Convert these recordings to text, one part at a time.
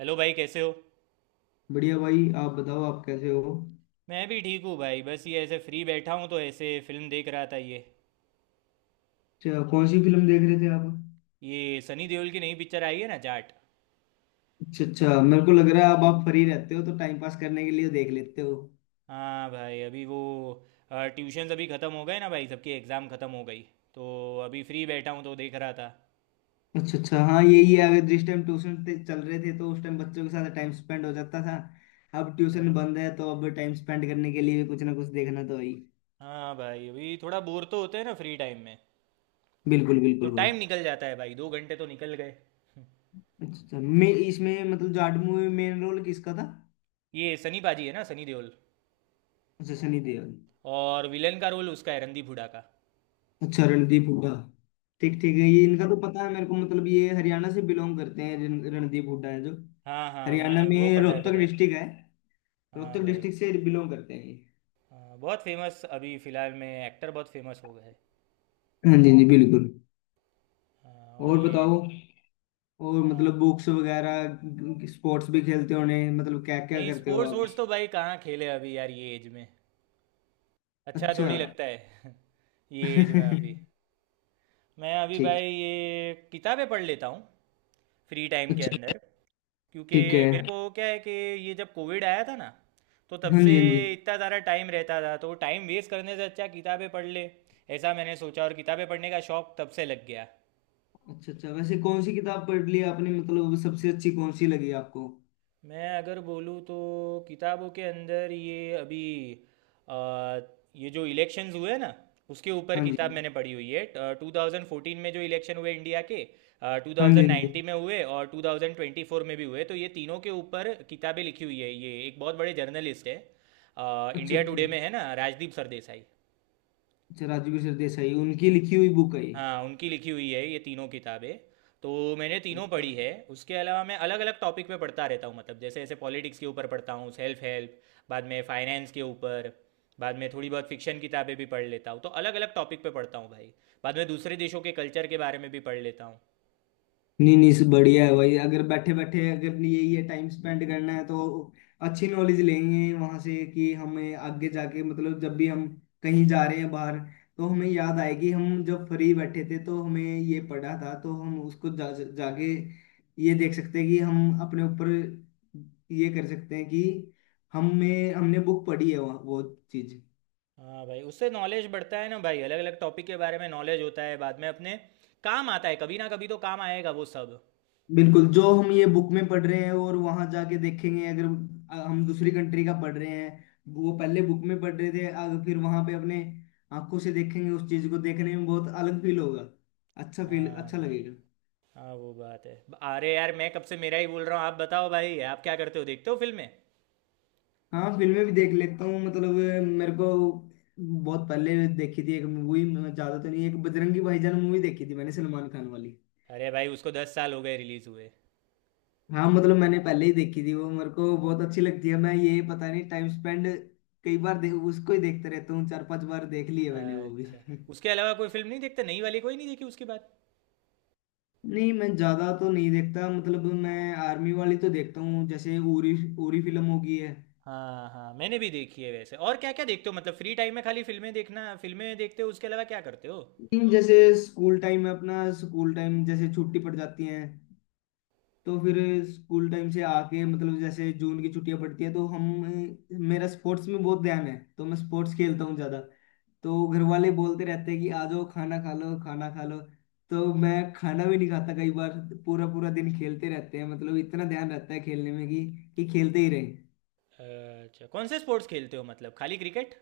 Hello भाई, कैसे हो। बढ़िया भाई। आप बताओ, आप कैसे हो? मैं भी ठीक हूँ भाई, बस ये ऐसे फ्री बैठा हूँ तो ऐसे फिल्म देख रहा था ये। अच्छा, कौन सी फिल्म देख रहे थे आप? ये सनी देओल की नई पिक्चर आई है ना, जाट। अच्छा अच्छा, मेरे को लग रहा है अब आप फ्री रहते हो तो टाइम पास करने के लिए देख लेते हो। हाँ भाई, अभी वो ट्यूशन अभी ख़त्म हो गए ना भाई, सबकी एग्ज़ाम ख़त्म हो गई। तो अभी फ्री बैठा हूँ तो देख रहा था। अच्छा अच्छा, हाँ यही है। अगर जिस टाइम ट्यूशन ते चल रहे थे तो उस टाइम बच्चों के साथ टाइम स्पेंड हो जाता था। अब ट्यूशन बंद है तो अब टाइम स्पेंड करने के लिए कुछ ना कुछ देखना तो है ही। हाँ भाई, अभी थोड़ा बोर तो होते हैं ना फ्री टाइम में। बिल्कुल तो बिल्कुल भाई। टाइम निकल जाता है भाई, 2 घंटे तो निकल गए। अच्छा अच्छा, मैं इसमें मतलब जाट मूवी में मेन रोल किसका था? ये सनी पाजी है ना, सनी देओल। अच्छा, सनी देओल। और विलन का रोल उसका है, रणदीप हुडा का। अच्छा, रणदीप हुड्डा। ठीक ठीक है, ये इनका तो पता है मेरे को। मतलब ये हरियाणा से बिलोंग करते हैं, रणदीप हुड्डा है जो। हाँ हाँ, हरियाणा मैं वो में पता है रोहतक पता है। डिस्ट्रिक्ट है। हाँ रोहतक भाई। डिस्ट्रिक्ट से बिलोंग करते हैं ये। हाँ, बहुत फेमस अभी फ़िलहाल में एक्टर बहुत फेमस हो गए हैं। हाँ जी जी, बिल्कुल। हाँ, और और ये। बताओ। और मतलब हाँ। बुक्स वगैरह, स्पोर्ट्स भी खेलते होने, मतलब क्या क्या नहीं करते हो स्पोर्ट्स आप? वोर्ट्स तो भाई कहाँ खेले अभी यार, ये एज में अच्छा अच्छा। थोड़ी लगता है। ये एज में अभी। मैं अभी ठीक। भाई ये किताबें पढ़ लेता हूँ फ्री टाइम के अच्छा। अंदर। क्योंकि ठीक मेरे है। को क्या है कि ये जब कोविड आया था ना, तो तब हाँ से जी हाँ जी। इतना ज़्यादा टाइम रहता था तो टाइम वेस्ट करने से अच्छा किताबें पढ़ ले, ऐसा मैंने सोचा और किताबें पढ़ने का शौक तब से लग गया। अच्छा अच्छा, वैसे कौन सी किताब पढ़ ली आपने, मतलब सबसे अच्छी कौन सी लगी आपको? मैं अगर बोलूँ तो किताबों के अंदर ये अभी, अ, ये जो इलेक्शंस हुए ना, उसके ऊपर हाँ किताब जी मैंने पढ़ी हुई है। 2014 में जो इलेक्शन हुए इंडिया के, टू हाँ जी। थाउजेंड हाँ जी। नाइन्टी में हुए और 2024 में भी हुए, तो ये तीनों के ऊपर किताबें लिखी हुई है। ये एक बहुत बड़े जर्नलिस्ट है, अच्छा अच्छा। इंडिया टुडे में है ना, राजदीप सरदेसाई। अच्छा, राजवीर सरदेसाई, उनकी लिखी हुई बुक है ये? हाँ उनकी लिखी हुई है ये तीनों किताबें। तो मैंने तीनों पढ़ी है। उसके अलावा मैं अलग अलग टॉपिक पे पढ़ता रहता हूँ, मतलब जैसे ऐसे पॉलिटिक्स के ऊपर पढ़ता हूँ, सेल्फ हेल्प, बाद में फाइनेंस के ऊपर, बाद में थोड़ी बहुत फिक्शन किताबें भी पढ़ लेता हूँ, तो अलग अलग टॉपिक पे पढ़ता हूँ भाई। बाद में दूसरे देशों के कल्चर के बारे में भी पढ़ लेता हूँ। नहीं नहीं, बढ़िया है भाई। अगर बैठे बैठे अगर ये ये टाइम स्पेंड करना है तो अच्छी नॉलेज लेंगे वहां से, कि हमें आगे जाके, मतलब जब भी हम कहीं जा रहे हैं बाहर, तो हमें याद आएगी, हम जब फ्री बैठे थे तो हमें ये पढ़ा था, तो हम उसको जाके ये देख सकते हैं कि हम अपने ऊपर ये कर सकते हैं, कि हमें, हमने बुक पढ़ी है वो चीज। हाँ भाई, उससे नॉलेज बढ़ता है ना भाई, अलग अलग टॉपिक के बारे में नॉलेज होता है, बाद में अपने काम आता है, कभी ना कभी तो काम आएगा वो सब। बिल्कुल, जो हम ये बुक में पढ़ रहे हैं और वहां जाके देखेंगे, अगर हम दूसरी कंट्री का पढ़ रहे हैं, वो पहले बुक में पढ़ रहे थे, अगर फिर वहां पे अपने आंखों से देखेंगे, उस चीज को देखने में बहुत अलग फील होगा। अच्छा फील हाँ अच्छा भाई। लगेगा। हाँ, वो बात है। अरे यार, मैं कब से मेरा ही बोल रहा हूँ, आप बताओ भाई, आप क्या करते हो, देखते हो फिल्में। हाँ, फिल्में भी देख लेता हूँ, मतलब मेरे को बहुत पहले देखी थी एक मूवी। ज्यादा तो नहीं, एक बजरंगी भाईजान मूवी देखी थी मैंने, सलमान खान वाली। अरे भाई, उसको 10 साल हो गए रिलीज़ हुए। हाँ, मतलब मैंने पहले ही देखी थी वो, मेरे को बहुत अच्छी लगती है। मैं ये पता नहीं, टाइम स्पेंड कई बार उसको ही देखते रहता हूँ। चार पांच बार देख लिए मैंने वो भी। अच्छा, उसके अलावा कोई फिल्म नहीं देखते, नई वाली कोई नहीं देखी उसके बाद। नहीं, मैं ज्यादा तो नहीं देखता, मतलब मैं आर्मी वाली तो देखता हूँ, जैसे उरी। उरी फिल्म होगी है। हाँ हाँ, मैंने भी देखी है वैसे। और क्या क्या देखते हो मतलब फ्री टाइम में, खाली फिल्में देखना, फिल्में देखते हो उसके अलावा क्या करते हो। नहीं, जैसे स्कूल टाइम में अपना स्कूल टाइम जैसे छुट्टी पड़ जाती है तो फिर स्कूल टाइम से आके मतलब जैसे जून की छुट्टियां पड़ती है तो हम, मेरा स्पोर्ट्स में बहुत ध्यान है तो मैं स्पोर्ट्स खेलता हूँ ज्यादा। तो घर वाले बोलते रहते हैं कि आ जाओ खाना खा लो, खाना खा लो, तो मैं खाना भी नहीं खाता कई बार। पूरा पूरा दिन खेलते रहते हैं, मतलब इतना ध्यान रहता है खेलने में कि खेलते ही रहे। अच्छा कौन से स्पोर्ट्स खेलते हो, मतलब खाली क्रिकेट।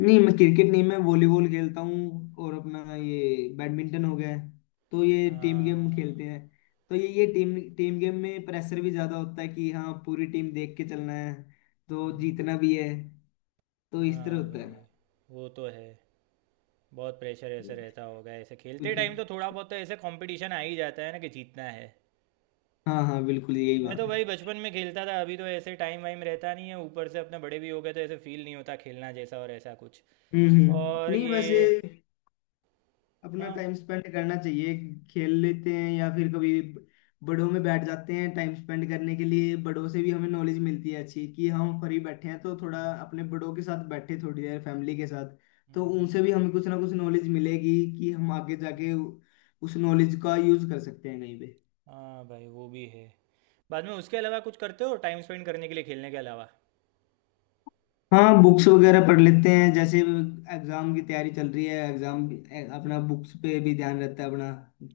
नहीं, मैं क्रिकेट नहीं, मैं वॉलीबॉल खेलता हूँ और अपना ये बैडमिंटन हो गया है। तो ये टीम गेम हाँ। खेलते हैं। तो ये टीम टीम गेम में प्रेशर भी ज्यादा होता है, कि हाँ पूरी टीम देख के चलना है, तो हम्म, जीतना भी है। तो इस तरह हाँ होता भाई, है। वो तो है। बहुत प्रेशर ऐसे रहता होगा ऐसे खेलते बिल्कुल। टाइम, तो थोड़ा बहुत तो ऐसे कंपटीशन आ ही जाता है ना कि जीतना है। हाँ हाँ, बिल्कुल यही मैं बात तो है। भाई बचपन में खेलता था, अभी तो ऐसे टाइम वाइम रहता नहीं है, ऊपर से अपने बड़े भी हो गए तो ऐसे फील नहीं होता खेलना जैसा और ऐसा कुछ। और नहीं, ये। वैसे अपना हाँ। टाइम स्पेंड करना चाहिए। खेल लेते हैं या फिर कभी बड़ों में बैठ जाते हैं टाइम स्पेंड करने के लिए। बड़ों से भी हमें नॉलेज मिलती है अच्छी, कि हम फ्री बैठे हैं तो थोड़ा अपने बड़ों के साथ बैठे, थोड़ी देर फैमिली के साथ। तो हम्म, उनसे भी हमें कुछ ना कुछ नॉलेज मिलेगी कि हम आगे जाके उस नॉलेज का यूज कर सकते हैं कहीं पे। हाँ भाई, वो भी है। बाद में उसके अलावा कुछ करते हो टाइम स्पेंड करने के लिए खेलने के अलावा। हाँ, बुक्स वगैरह पढ़ लेते हैं। जैसे एग्जाम की तैयारी चल रही है, एग्जाम, अपना बुक्स पे भी ध्यान रहता है अपना।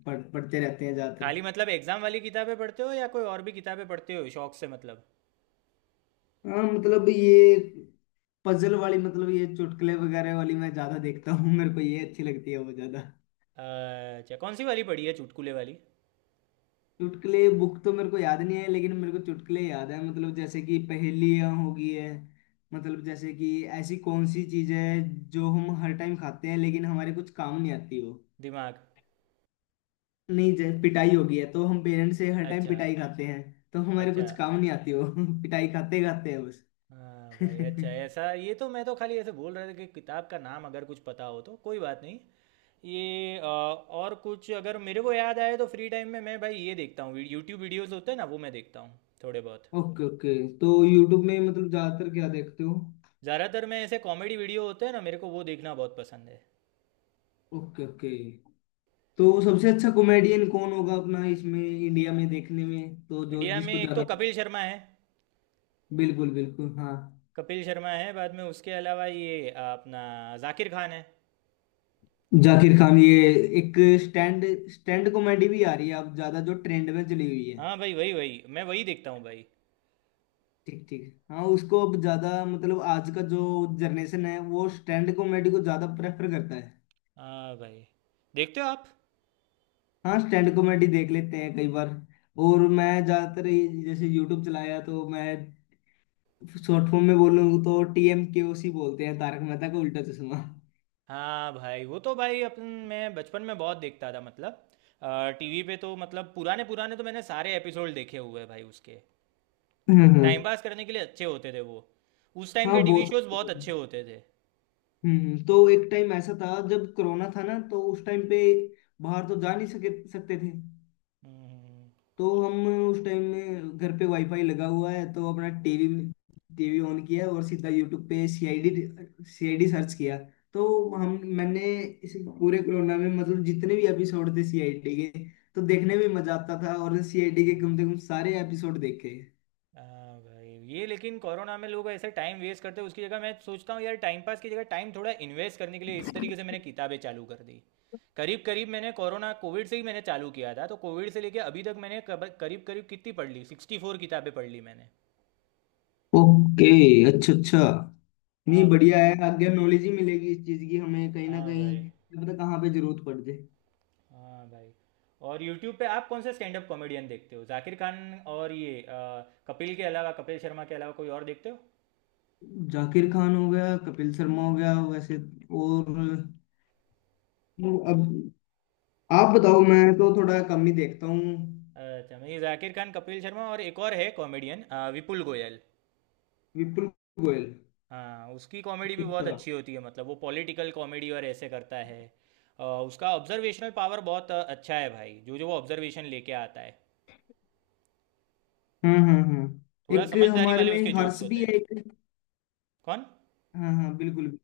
पढ़ते रहते हैं ज्यादातर। खाली मतलब एग्जाम वाली किताबें पढ़ते हो या कोई और भी किताबें पढ़ते हो शौक से मतलब। हाँ, मतलब ये पजल वाली, मतलब ये चुटकुले वगैरह वाली मैं ज्यादा देखता हूँ। मेरे को ये अच्छी लगती है, वो ज्यादा। अच्छा कौन सी वाली पढ़ी है चुटकुले वाली। चुटकुले बुक तो मेरे को याद नहीं है, लेकिन मेरे को चुटकुले याद है। मतलब जैसे कि पहेलियाँ हो गई है, मतलब जैसे कि ऐसी कौन सी चीज है जो हम हर टाइम खाते हैं लेकिन हमारे कुछ काम नहीं आती वो। दिमाग। नहीं, जैसे पिटाई हो गई है, तो हम पेरेंट्स से हर टाइम अच्छा। पिटाई खाते हैं, तो हमारे अच्छा। कुछ काम नहीं आती वो। पिटाई खाते खाते हैं बस। हाँ भाई, अच्छा ऐसा, ये तो मैं तो खाली ऐसे बोल रहा था कि किताब का नाम अगर कुछ पता हो तो कोई बात नहीं। ये और कुछ अगर मेरे को याद आए तो फ्री टाइम में मैं भाई ये देखता हूँ यूट्यूब, वीडियोस होते हैं ना वो मैं देखता हूँ थोड़े बहुत। ओके ओके, तो यूट्यूब में मतलब ज्यादातर क्या देखते हो? ज़्यादातर मैं ऐसे कॉमेडी वीडियो होते हैं ना मेरे को वो देखना बहुत पसंद है। ओके ओके, तो सबसे अच्छा कॉमेडियन कौन होगा अपना इसमें, इंडिया में देखने में, तो जो इंडिया में जिसको एक तो ज्यादा। कपिल शर्मा है। बिल्कुल बिल्कुल, हाँ। कपिल शर्मा है, बाद में उसके अलावा ये अपना जाकिर खान है। जाकिर खान, ये एक स्टैंड स्टैंड कॉमेडी भी आ रही है अब ज्यादा, जो ट्रेंड में चली हुई है। हाँ भाई, वही वही मैं वही देखता हूँ भाई। ठीक ठीक। हाँ, उसको अब ज्यादा, मतलब आज का जो जनरेशन है वो स्टैंड कॉमेडी को ज्यादा प्रेफर करता है। हाँ भाई। देखते हो आप। हाँ, स्टैंड कॉमेडी देख लेते हैं कई बार। और मैं ज्यादातर जैसे यूट्यूब चलाया तो मैं शॉर्ट फॉर्म में बोलूँ तो T M K O C बोलते हैं, तारक मेहता का उल्टा चश्मा। हाँ भाई, वो तो भाई अपन, मैं बचपन में बहुत देखता था मतलब टीवी पे तो, मतलब पुराने पुराने तो मैंने सारे एपिसोड देखे हुए हैं भाई उसके, टाइम पास करने के लिए अच्छे होते थे वो। उस टाइम हाँ के टीवी बोल शोज सकते बहुत अच्छे हैं। होते थे। तो एक टाइम ऐसा था जब कोरोना था ना, तो उस टाइम पे बाहर तो जा नहीं सके सकते थे। हम्म। तो हम उस टाइम में घर पे वाईफाई लगा हुआ है, तो अपना टीवी में टीवी ऑन किया और सीधा यूट्यूब पे सीआईडी, सर्च किया। तो हम मैंने इस पूरे कोरोना में, मतलब जितने भी एपिसोड थे सीआईडी के, तो देखने में मजा आता था। और सीआईडी के कम से हम्म। कम सारे एपिसोड देखे। हाँ भाई, ये लेकिन कोरोना में लोग ऐसे टाइम वेस्ट करते हैं, उसकी जगह मैं सोचता हूँ यार टाइम पास की जगह टाइम थोड़ा इन्वेस्ट करने के लिए, इस तरीके से मैंने किताबें चालू कर दी। करीब करीब मैंने कोरोना कोविड से ही मैंने चालू किया था तो कोविड से लेके अभी तक मैंने करीब करीब कितनी पढ़ ली, 64 किताबें पढ़ ली मैंने। ओके। अच्छा अच्छा। नहीं, हाँ भाई। बढ़िया है, आगे नॉलेज ही मिलेगी इस चीज की हमें। कहीं ना हाँ भाई। कहीं क्या पता कहाँ पे जरूरत पड़ जाए। हाँ भाई, और यूट्यूब पे आप कौन से स्टैंड अप कॉमेडियन देखते हो, जाकिर खान और ये कपिल के अलावा, कपिल शर्मा के अलावा कोई और देखते हो। जाकिर खान हो गया, कपिल शर्मा हो गया, वैसे। और वो अब आप बताओ, मैं तो थोड़ा कम ही देखता हूँ। अच्छा, मैं ये जाकिर खान, कपिल शर्मा और एक और है कॉमेडियन, विपुल गोयल। विपुल गोयल। हाँ उसकी कॉमेडी भी बहुत अच्छा। अच्छी होती है, मतलब वो पॉलिटिकल कॉमेडी और ऐसे करता है। उसका ऑब्जर्वेशनल पावर बहुत अच्छा है भाई, जो जो वो ऑब्जर्वेशन लेके आता है। हाँ हाँ हाँ। थोड़ा एक समझदारी हमारे वाले में उसके जोक्स हर्ष होते भी हैं। है एक। कौन। हाँ हाँ बिल्कुल।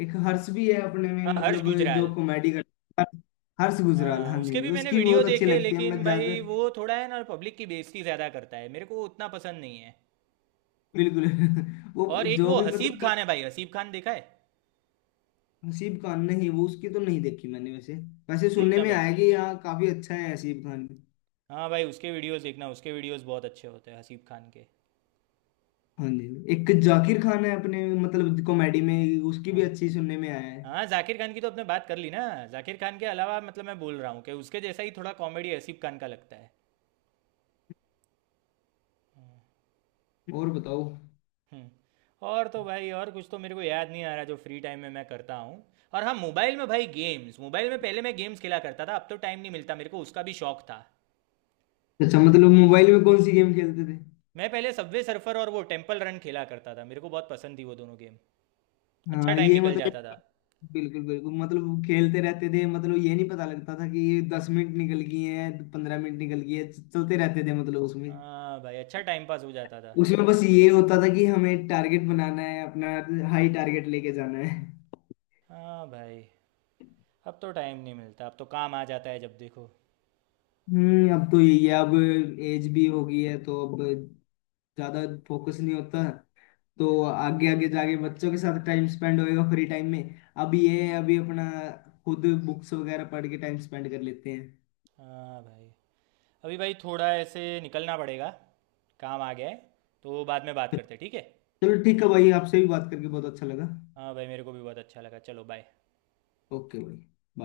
एक हर्ष भी है अपने में, हाँ, हर्ष मतलब जो गुजराल। कॉमेडी करता है। हर्ष गुजराल, हाँ हाँ जी उसके हाँ जी, भी मैंने उसकी भी वीडियो बहुत अच्छी देखे लगती है लेकिन मैं ज्यादा। भाई वो थोड़ा है ना पब्लिक की बेइज्जती ज़्यादा करता है, मेरे को वो उतना पसंद नहीं है। बिल्कुल। और वो एक जो वो भी हसीब मतलब। खान है भाई, हसीब खान देखा है। हसीब खान, नहीं, वो उसकी तो नहीं देखी मैंने। वैसे, वैसे सुनने देखना में भाई। आया कि यहाँ काफी अच्छा है हसीब खान। हाँ भाई, उसके वीडियोस देखना, उसके वीडियोस बहुत अच्छे होते हैं हसीब खान के। हाँ जी। एक जाकिर खान है अपने मतलब कॉमेडी में, उसकी भी हाँ। अच्छी सुनने में आया है। हाँ जाकिर खान की तो आपने बात कर ली ना। जाकिर खान के अलावा मतलब मैं बोल रहा हूँ कि उसके जैसा ही थोड़ा कॉमेडी हसीब खान का लगता है। और बताओ। हम्म। और तो भाई और कुछ तो मेरे को याद नहीं आ रहा जो फ्री टाइम में मैं करता हूँ। और हाँ, मोबाइल में भाई गेम्स, मोबाइल में पहले मैं गेम्स खेला करता था, अब तो टाइम नहीं मिलता, मेरे को उसका भी शौक था। अच्छा, मतलब मोबाइल में कौन सी गेम खेलते थे? मैं पहले सबवे सर्फर और वो टेम्पल रन खेला करता था, मेरे को बहुत पसंद थी वो दोनों गेम। अच्छा हाँ, टाइम ये निकल मतलब जाता था। बिल्कुल बिल्कुल, मतलब खेलते रहते थे, मतलब ये नहीं पता लगता था कि ये 10 मिनट निकल गई हैं, 15 मिनट निकल गई है, चलते रहते थे मतलब उसमें। हाँ भाई, अच्छा टाइम पास हो जाता था। उसमें बस ये होता था कि हमें टारगेट बनाना है अपना, हाई टारगेट लेके जाना है। हाँ भाई, अब तो टाइम नहीं मिलता अब तो काम आ जाता है जब देखो। अब तो यही है। अब एज भी हो गई है तो अब ज्यादा फोकस नहीं होता। तो आगे आगे जाके बच्चों के साथ टाइम स्पेंड होएगा फ्री टाइम में। अब ये है, अभी अपना खुद बुक्स वगैरह पढ़ के टाइम स्पेंड कर लेते हैं। हाँ भाई। अभी भाई थोड़ा ऐसे निकलना पड़ेगा, काम आ गया है तो बाद में बात करते हैं, ठीक है। चलो ठीक है भाई, आपसे भी बात करके बहुत अच्छा लगा। हाँ भाई, मेरे को भी बहुत अच्छा लगा, चलो बाय। ओके भाई।